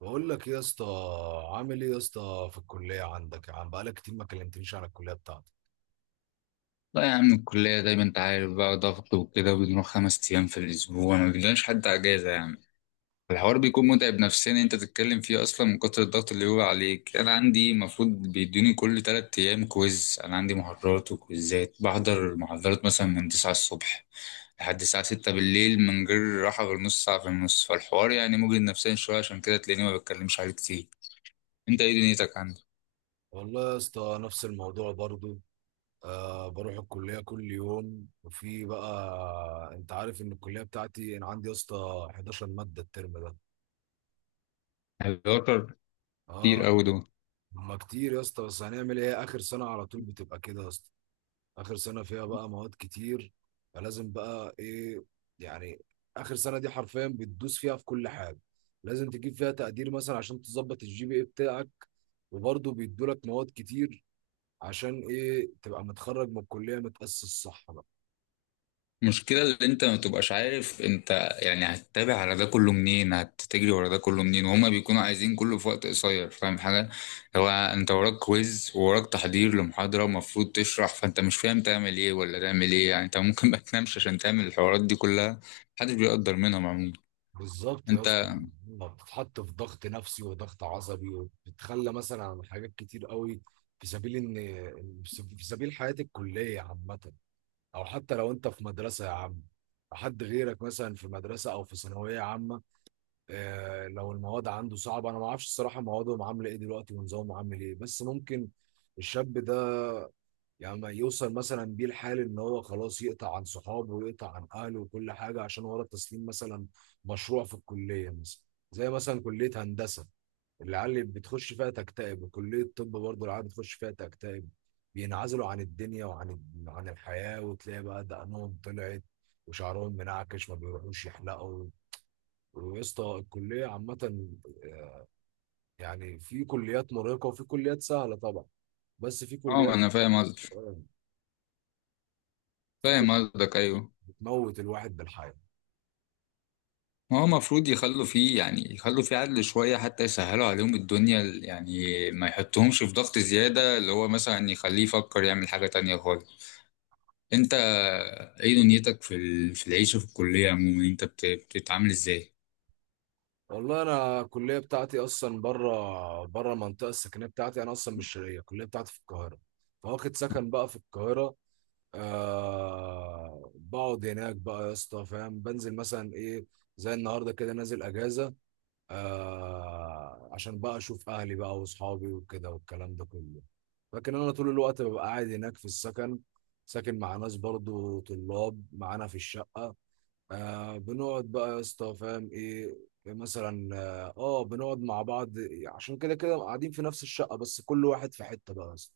بقول لك إيه يا اسطى؟ عامل ايه يا اسطى في الكليه عندك؟ يا عم بقالك كتير ما كلمتنيش عن الكليه بتاعتك. لا يا عم، الكلية زي ما انت عارف بقى ضغط وكده، وبنروح 5 أيام في الأسبوع، ما بيجيلناش حتى أجازة يعني. الحوار بيكون متعب نفسيا، انت تتكلم فيه أصلا من كتر الضغط اللي هو عليك. أنا عندي المفروض بيدوني كل 3 أيام كويز. أنا عندي محاضرات وكويزات، بحضر محاضرات مثلا من 9 الصبح لحد الساعة 6 بالليل، من غير راحة غير نص ساعة في النص. فالحوار يعني مجهد نفسيا شوية، عشان كده تلاقيني ما بتكلمش عليه كتير. انت ايه دنيتك عندك؟ والله يا اسطى نفس الموضوع برضو. آه، بروح الكليه كل يوم، وفي بقى انت عارف ان الكليه بتاعتي، انا عندي يا اسطى 11 ماده الترم ده. بيوتر. كتير اه، أوي دول. هما كتير يا اسطى، بس هنعمل ايه، اخر سنه على طول بتبقى كده يا اسطى. اخر سنه فيها بقى مواد كتير، فلازم بقى ايه يعني. اخر سنه دي حرفيا بتدوس فيها في كل حاجه، لازم تجيب فيها تقدير مثلا عشان تظبط الجي بي اي بتاعك، وبرضه بيدولك مواد كتير عشان ايه، تبقى متخرج من الكليه متاسس صح بقى. المشكلة اللي انت ما بتبقاش عارف انت، يعني هتتابع على ده كله منين، هتجري ورا ده كله منين، وهما بيكونوا عايزين كله في وقت قصير، فاهم حاجة؟ هو انت وراك كويز ووراك تحضير لمحاضرة ومفروض تشرح، فانت مش فاهم تعمل ايه ولا تعمل ايه، يعني انت ممكن ما تنامش عشان تعمل الحوارات دي كلها. محدش بيقدر منهم عموما. بالظبط يا اسطى، انت. ما بتتحط في ضغط نفسي وضغط عصبي، وبتتخلى مثلا عن حاجات كتير قوي، في سبيل ان في سبيل حياه الكليه عامه، او حتى لو انت في مدرسه يا عم، حد غيرك مثلا في مدرسه او في ثانويه عامه. آه لو المواد عنده صعبه، انا ما اعرفش الصراحه موادهم عامله ايه دلوقتي ونظامهم عامل ايه، بس ممكن الشاب ده يعني ما يوصل مثلا بيه الحال ان هو خلاص يقطع عن صحابه ويقطع عن اهله وكل حاجه عشان ورا تسليم مثلا مشروع في الكليه مثلا. زي مثلا كليه هندسه، العيال بتخش فيها تكتئب، كلية الطب برضه العيال بتخش فيها تكتئب، بينعزلوا عن الدنيا وعن الحياة، وتلاقي بقى دقنهم طلعت وشعرهم منعكش ما بيروحوش يحلقوا. ويا اسطى، الكلية عامة، يعني في كليات مرهقة وفي كليات سهلة طبعا، بس في اه، ما كليات، انا فاهم قصدك، آه، في فاهم كليات قصدك، ايوه. بتموت الواحد بالحياة. هو المفروض يخلوا فيه، يعني يخلوا فيه عدل شوية حتى يسهلوا عليهم الدنيا يعني، ما يحطهمش في ضغط زيادة اللي هو مثلا يخليه يفكر يعمل حاجة تانية خالص. انت ايه دنيتك في في العيشة في الكلية عموما، انت بتتعامل ازاي؟ والله انا الكلية بتاعتي اصلا بره بره المنطقة السكنية بتاعتي، انا اصلا مش شرقية، الكلية بتاعتي في القاهرة، فواخد سكن بقى في القاهرة. آه بقعد هناك بقى يا اسطى، فاهم، بنزل مثلا ايه، زي النهارده كده، نازل اجازه. آه، عشان بقى اشوف اهلي بقى واصحابي وكده والكلام ده كله. لكن انا طول الوقت ببقى قاعد هناك في السكن، ساكن مع ناس برضو طلاب معانا في الشقه. آه بنقعد بقى يا اسطى، فاهم ايه، مثلا بنقعد مع بعض، عشان كده كده قاعدين في نفس الشقه، بس كل واحد في حته بقى يا اسطى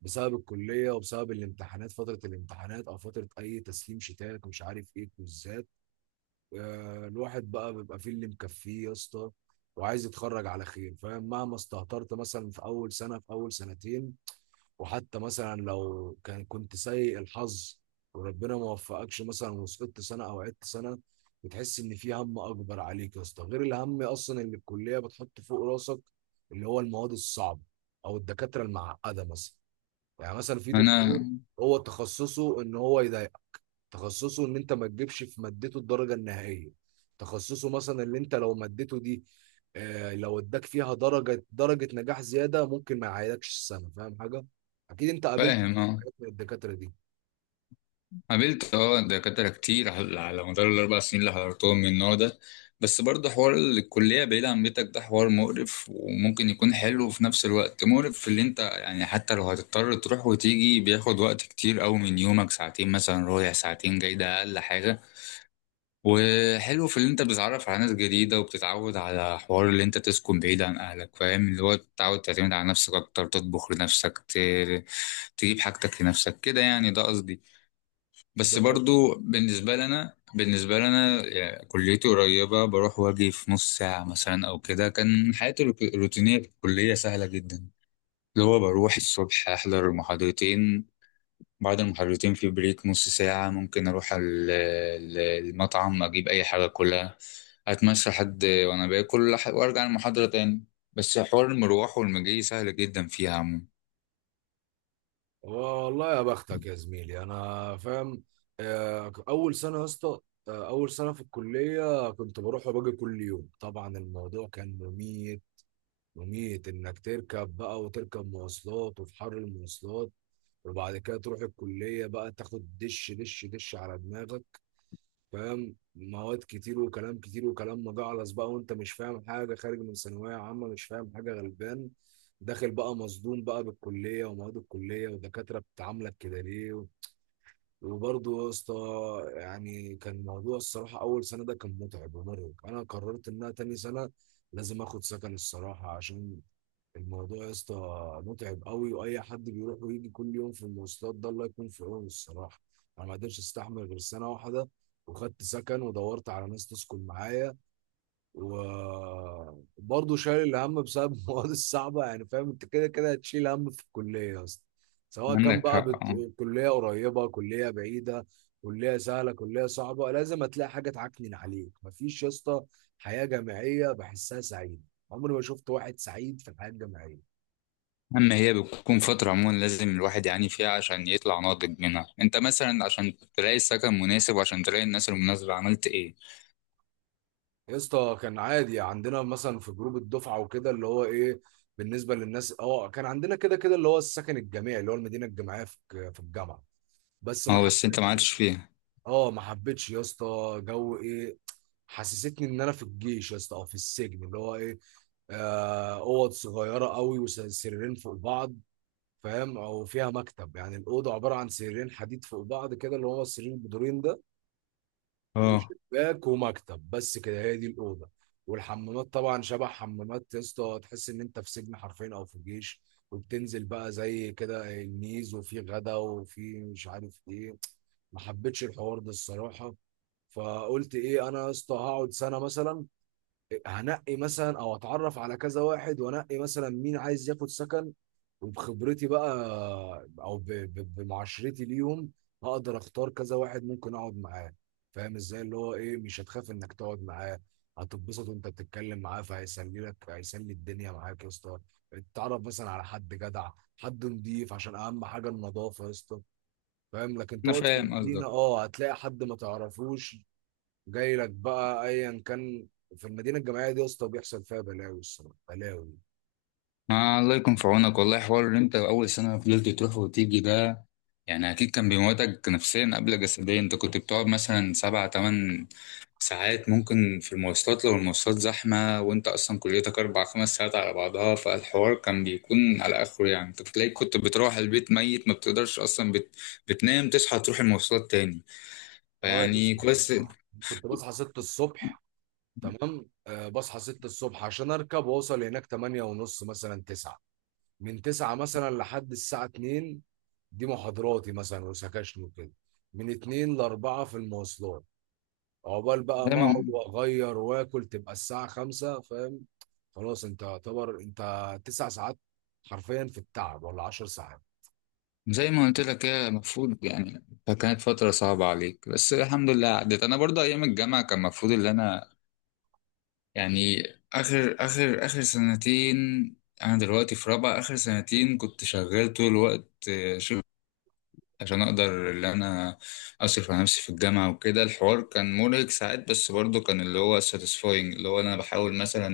بسبب الكليه وبسبب الامتحانات، فتره الامتحانات او فتره اي تسليم، شتات ومش عارف ايه، كويزات. آه، الواحد بقى بيبقى فيه اللي مكفيه يا اسطى، وعايز يتخرج على خير، فاهم، مهما استهترت مثلا في اول سنه، في اول سنتين، وحتى مثلا لو كان كنت سيء الحظ، وربنا ما وفقكش مثلا وسقطت سنه او عدت سنه، بتحس ان في هم اكبر عليك يا اسطى، غير الهم اصلا اللي الكليه بتحط فوق راسك، اللي هو المواد الصعبه او الدكاتره المعقده مثلا. يعني مثلا في دكتور انا هو تخصصه ان هو يضايق، تخصصه ان انت ما تجيبش في مادته الدرجه النهائيه، تخصصه مثلا اللي انت لو مادته دي، آه لو اداك فيها درجه، درجه نجاح زياده ممكن ما يعيدكش السنه، فاهم حاجه. اكيد انت قابلت فاهم، اه. حاجات من الدكاتره دي. قابلت، اه، دكاترة كتير على مدار الأربع سنين اللي حضرتهم من النوع ده. بس برضه حوار الكلية بعيد عن بيتك، ده حوار مقرف وممكن يكون حلو وفي نفس الوقت مقرف. في اللي انت يعني حتى لو هتضطر تروح وتيجي، بياخد وقت كتير أوي من يومك، ساعتين مثلا رايح ساعتين جاي، ده أقل حاجة. وحلو في اللي انت بتتعرف على ناس جديدة، وبتتعود على حوار اللي انت تسكن بعيد عن أهلك، فاهم؟ اللي هو تتعود تعتمد على نفسك أكتر، تطبخ لنفسك، تجيب حاجتك لنفسك كده يعني، ده قصدي. بس ده برضو بالنسبة لنا، بالنسبة لنا يعني كليتي قريبة، بروح واجي في نص ساعة مثلا أو كده، كان حياتي الروتينية في الكلية سهلة جدا. اللي هو بروح الصبح أحضر المحاضرتين، بعد المحاضرتين في بريك نص ساعة، ممكن أروح المطعم أجيب أي حاجة كلها، أتمشى حد وأنا باكل وأرجع المحاضرة تاني. بس حوار المروح والمجي سهل جدا فيها عموما. والله يا بختك يا زميلي، انا فاهم. آه، اول سنه يا اسطى آه، اول سنه في الكليه كنت بروح وباجي كل يوم، طبعا الموضوع كان مميت. مميت انك تركب بقى وتركب مواصلات وفي حر المواصلات، وبعد كده تروح الكلية بقى تاخد دش دش دش على دماغك، فاهم، مواد كتير وكلام كتير وكلام مجعلص بقى، وانت مش فاهم حاجة، خارج من ثانوية عامة مش فاهم حاجة، غلبان، داخل بقى مصدوم بقى بالكلية ومواد الكلية، ودكاترة بتعاملك كده ليه، وبرضه يا اسطى. يعني كان موضوع الصراحة، أول سنة ده كان متعب ومرهق، أنا قررت إنها تاني سنة لازم آخد سكن الصراحة، عشان الموضوع يا اسطى متعب قوي، واي حد بيروح ويجي كل يوم في المواصلات ده الله يكون في عونه الصراحه. انا ما قدرتش استحمل غير سنه واحده، وخدت سكن ودورت على ناس تسكن معايا، وبرضه شايل الهم بسبب المواد الصعبه، يعني فاهم، انت كده كده هتشيل هم في الكليه يا اسطى، سواء كان عندك بقى حق. كليه قريبه كليه بعيده، كليه سهله كليه صعبه، لازم هتلاقي حاجه تعكنن عليك، مفيش يا اسطى حياه جامعيه بحسها سعيده، عمري ما شفت واحد سعيد في الحياه الجامعيه. أما هي بتكون فترة عموما لازم الواحد يعاني فيها عشان يطلع ناضج منها. انت مثلا عشان تلاقي سكن مناسب وعشان تلاقي الناس المناسبة عملت ايه؟ يا اسطى كان عادي عندنا مثلا في جروب الدفعه وكده، اللي هو ايه، بالنسبه للناس، اه كان عندنا كده كده اللي هو السكن الجامعي، اللي هو المدينه الجامعيه في في الجامعه، بس ما اه، بس انت ما حبيتش. عادش فيها. اه ما حبيتش يا اسطى جو ايه، حسستني ان انا في الجيش يا اسطى او في السجن، اللي هو ايه، آه، اوض صغيره قوي وسريرين فوق بعض، فاهم، او فيها مكتب، يعني الاوضه عباره عن سريرين حديد فوق بعض كده، اللي هو السرير البدورين ده، اه، وشباك ومكتب بس كده، هي دي الاوضه. والحمامات طبعا شبه حمامات يا اسطى، تحس ان انت في سجن حرفيا او في الجيش، وبتنزل بقى زي كده الميز وفي غدا وفي مش عارف ايه، ما حبيتش الحوار ده الصراحه. فقلت ايه، انا يا اسطى هقعد سنه مثلا، هنقي مثلا او اتعرف على كذا واحد، وانقي مثلا مين عايز ياخد سكن، وبخبرتي بقى، او بمعاشرتي ليهم، هقدر اختار كذا واحد ممكن اقعد معاه، فاهم ازاي، اللي هو ايه، مش هتخاف انك تقعد معاه، هتتبسط وانت بتتكلم معاه، فهيسلي لك، هيسلي الدنيا معاك يا اسطى، اتعرف مثلا على حد جدع، حد نضيف، عشان اهم حاجه النظافه يا اسطى، فاهم، لكن انا تقعد في فاهم المدينه، قصدك. اه هتلاقي حد ما تعرفوش جاي لك بقى ايا كان، في المدينه الجامعيه دي يا اسطى بيحصل فيها بلاوي الصراحه، بلاوي. آه، الله يكون في عونك، والله حوار ان انت اول سنه فضلت تروح وتيجي ده، يعني اكيد كان بيموتك نفسيا قبل جسديا. انت كنت بتقعد مثلا سبع تمن ساعات ممكن في المواصلات لو المواصلات زحمه، وانت اصلا كليتك اربع خمس ساعات على بعضها، فالحوار كان بيكون على اخره يعني. انت بتلاقي كنت بتروح البيت ميت، ما بتقدرش اصلا بتنام تصحى تروح المواصلات تاني، اه يا فيعني اسطى. كويس. آه. كنت بصحى 6 الصبح، تمام، آه بصحى 6 الصبح عشان اركب واوصل هناك 8 ونص مثلا 9، من 9 مثلا لحد الساعه 2 دي محاضراتي مثلا وسكاشن وكده، من 2 ل 4 في المواصلات، عقبال بقى ما دايما اقعد واغير واكل تبقى الساعه 5، فاهم، خلاص انت يعتبر انت 9 ساعات حرفيا في التعب ولا 10 ساعات. زي ما قلت لك، هي المفروض يعني، فكانت فترة صعبة عليك بس الحمد لله عدت. أنا برضه أيام الجامعة كان المفروض إن أنا يعني آخر سنتين، أنا دلوقتي في رابعة، آخر سنتين كنت شغال طول الوقت، شغل، عشان أقدر إن أنا أصرف على نفسي في الجامعة وكده. الحوار كان مرهق ساعات، بس برضه كان اللي هو ساتيسفاينج. اللي هو أنا بحاول مثلا،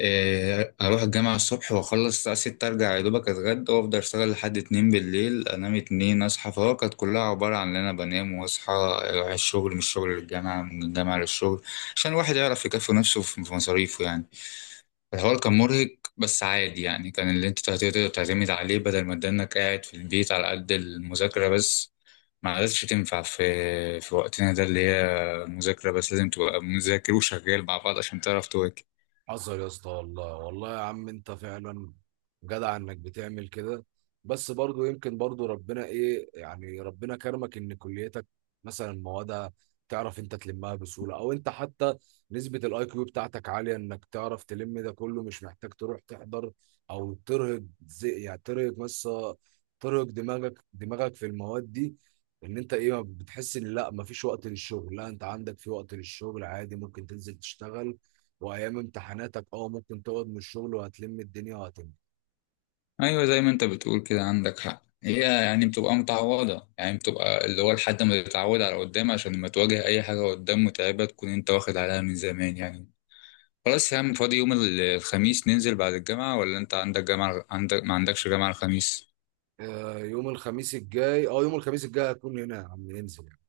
اروح الجامعة الصبح واخلص الساعة 6، ارجع يا دوبك اتغدى وافضل اشتغل لحد 2 بالليل، انام اتنين اصحى. فهو كانت كلها عبارة عن ان انا بنام واصحى، اروح الشغل، من الشغل للجامعة، من الجامعة للشغل، عشان الواحد يعرف يكفي نفسه في مصاريفه يعني. الحوار كان مرهق، بس عادي يعني، كان اللي انت تقدر تعتمد عليه بدل ما تدنك قاعد في البيت على قد المذاكرة بس. ما عادتش تنفع في وقتنا ده، اللي هي المذاكرة بس، لازم تبقى مذاكر وشغال مع بعض عشان تعرف تواكب. حصل يا اسطى، والله والله يا عم انت فعلا جدع انك بتعمل كده، بس برضو يمكن برضو ربنا ايه يعني، ربنا كرمك ان كليتك مثلا موادها تعرف انت تلمها بسهولة، او انت حتى نسبة الاي كيو بتاعتك عالية انك تعرف تلم ده كله، مش محتاج تروح تحضر، او ترهق زي يعني ترهق، بس ترهق دماغك في المواد دي، ان انت ايه بتحس ان لا مفيش وقت للشغل، لا انت عندك في وقت للشغل عادي، ممكن تنزل تشتغل، وايام امتحاناتك اه ممكن تقعد من الشغل وهتلم الدنيا وهتنجح. ايوه، زي ما انت بتقول كده، عندك حق، هي يعني بتبقى متعوضه، يعني بتبقى اللي هو لحد ما تتعود على قدام، عشان لما تواجه اي حاجه قدام متعبه تكون انت واخد عليها من زمان يعني. خلاص يا عم، فاضي يوم الخميس ننزل بعد الجامعه؟ ولا انت عندك جامعه، عندك ما عندكش جامعه الخميس؟ آه، يوم الخميس الجاي، اه يوم الخميس الجاي هكون هنا يا عم، ننزل يعني.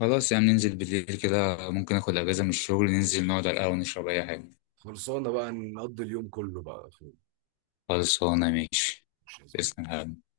خلاص يا عم، ننزل بالليل كده، ممكن اخد اجازه من الشغل، ننزل نقعد على القهوه نشرب اي حاجه. خلصانه بقى، نقضي اليوم كله بقى يا اخوي. خلصانه ماشي. مش لازم. تسلم يا حبيبي.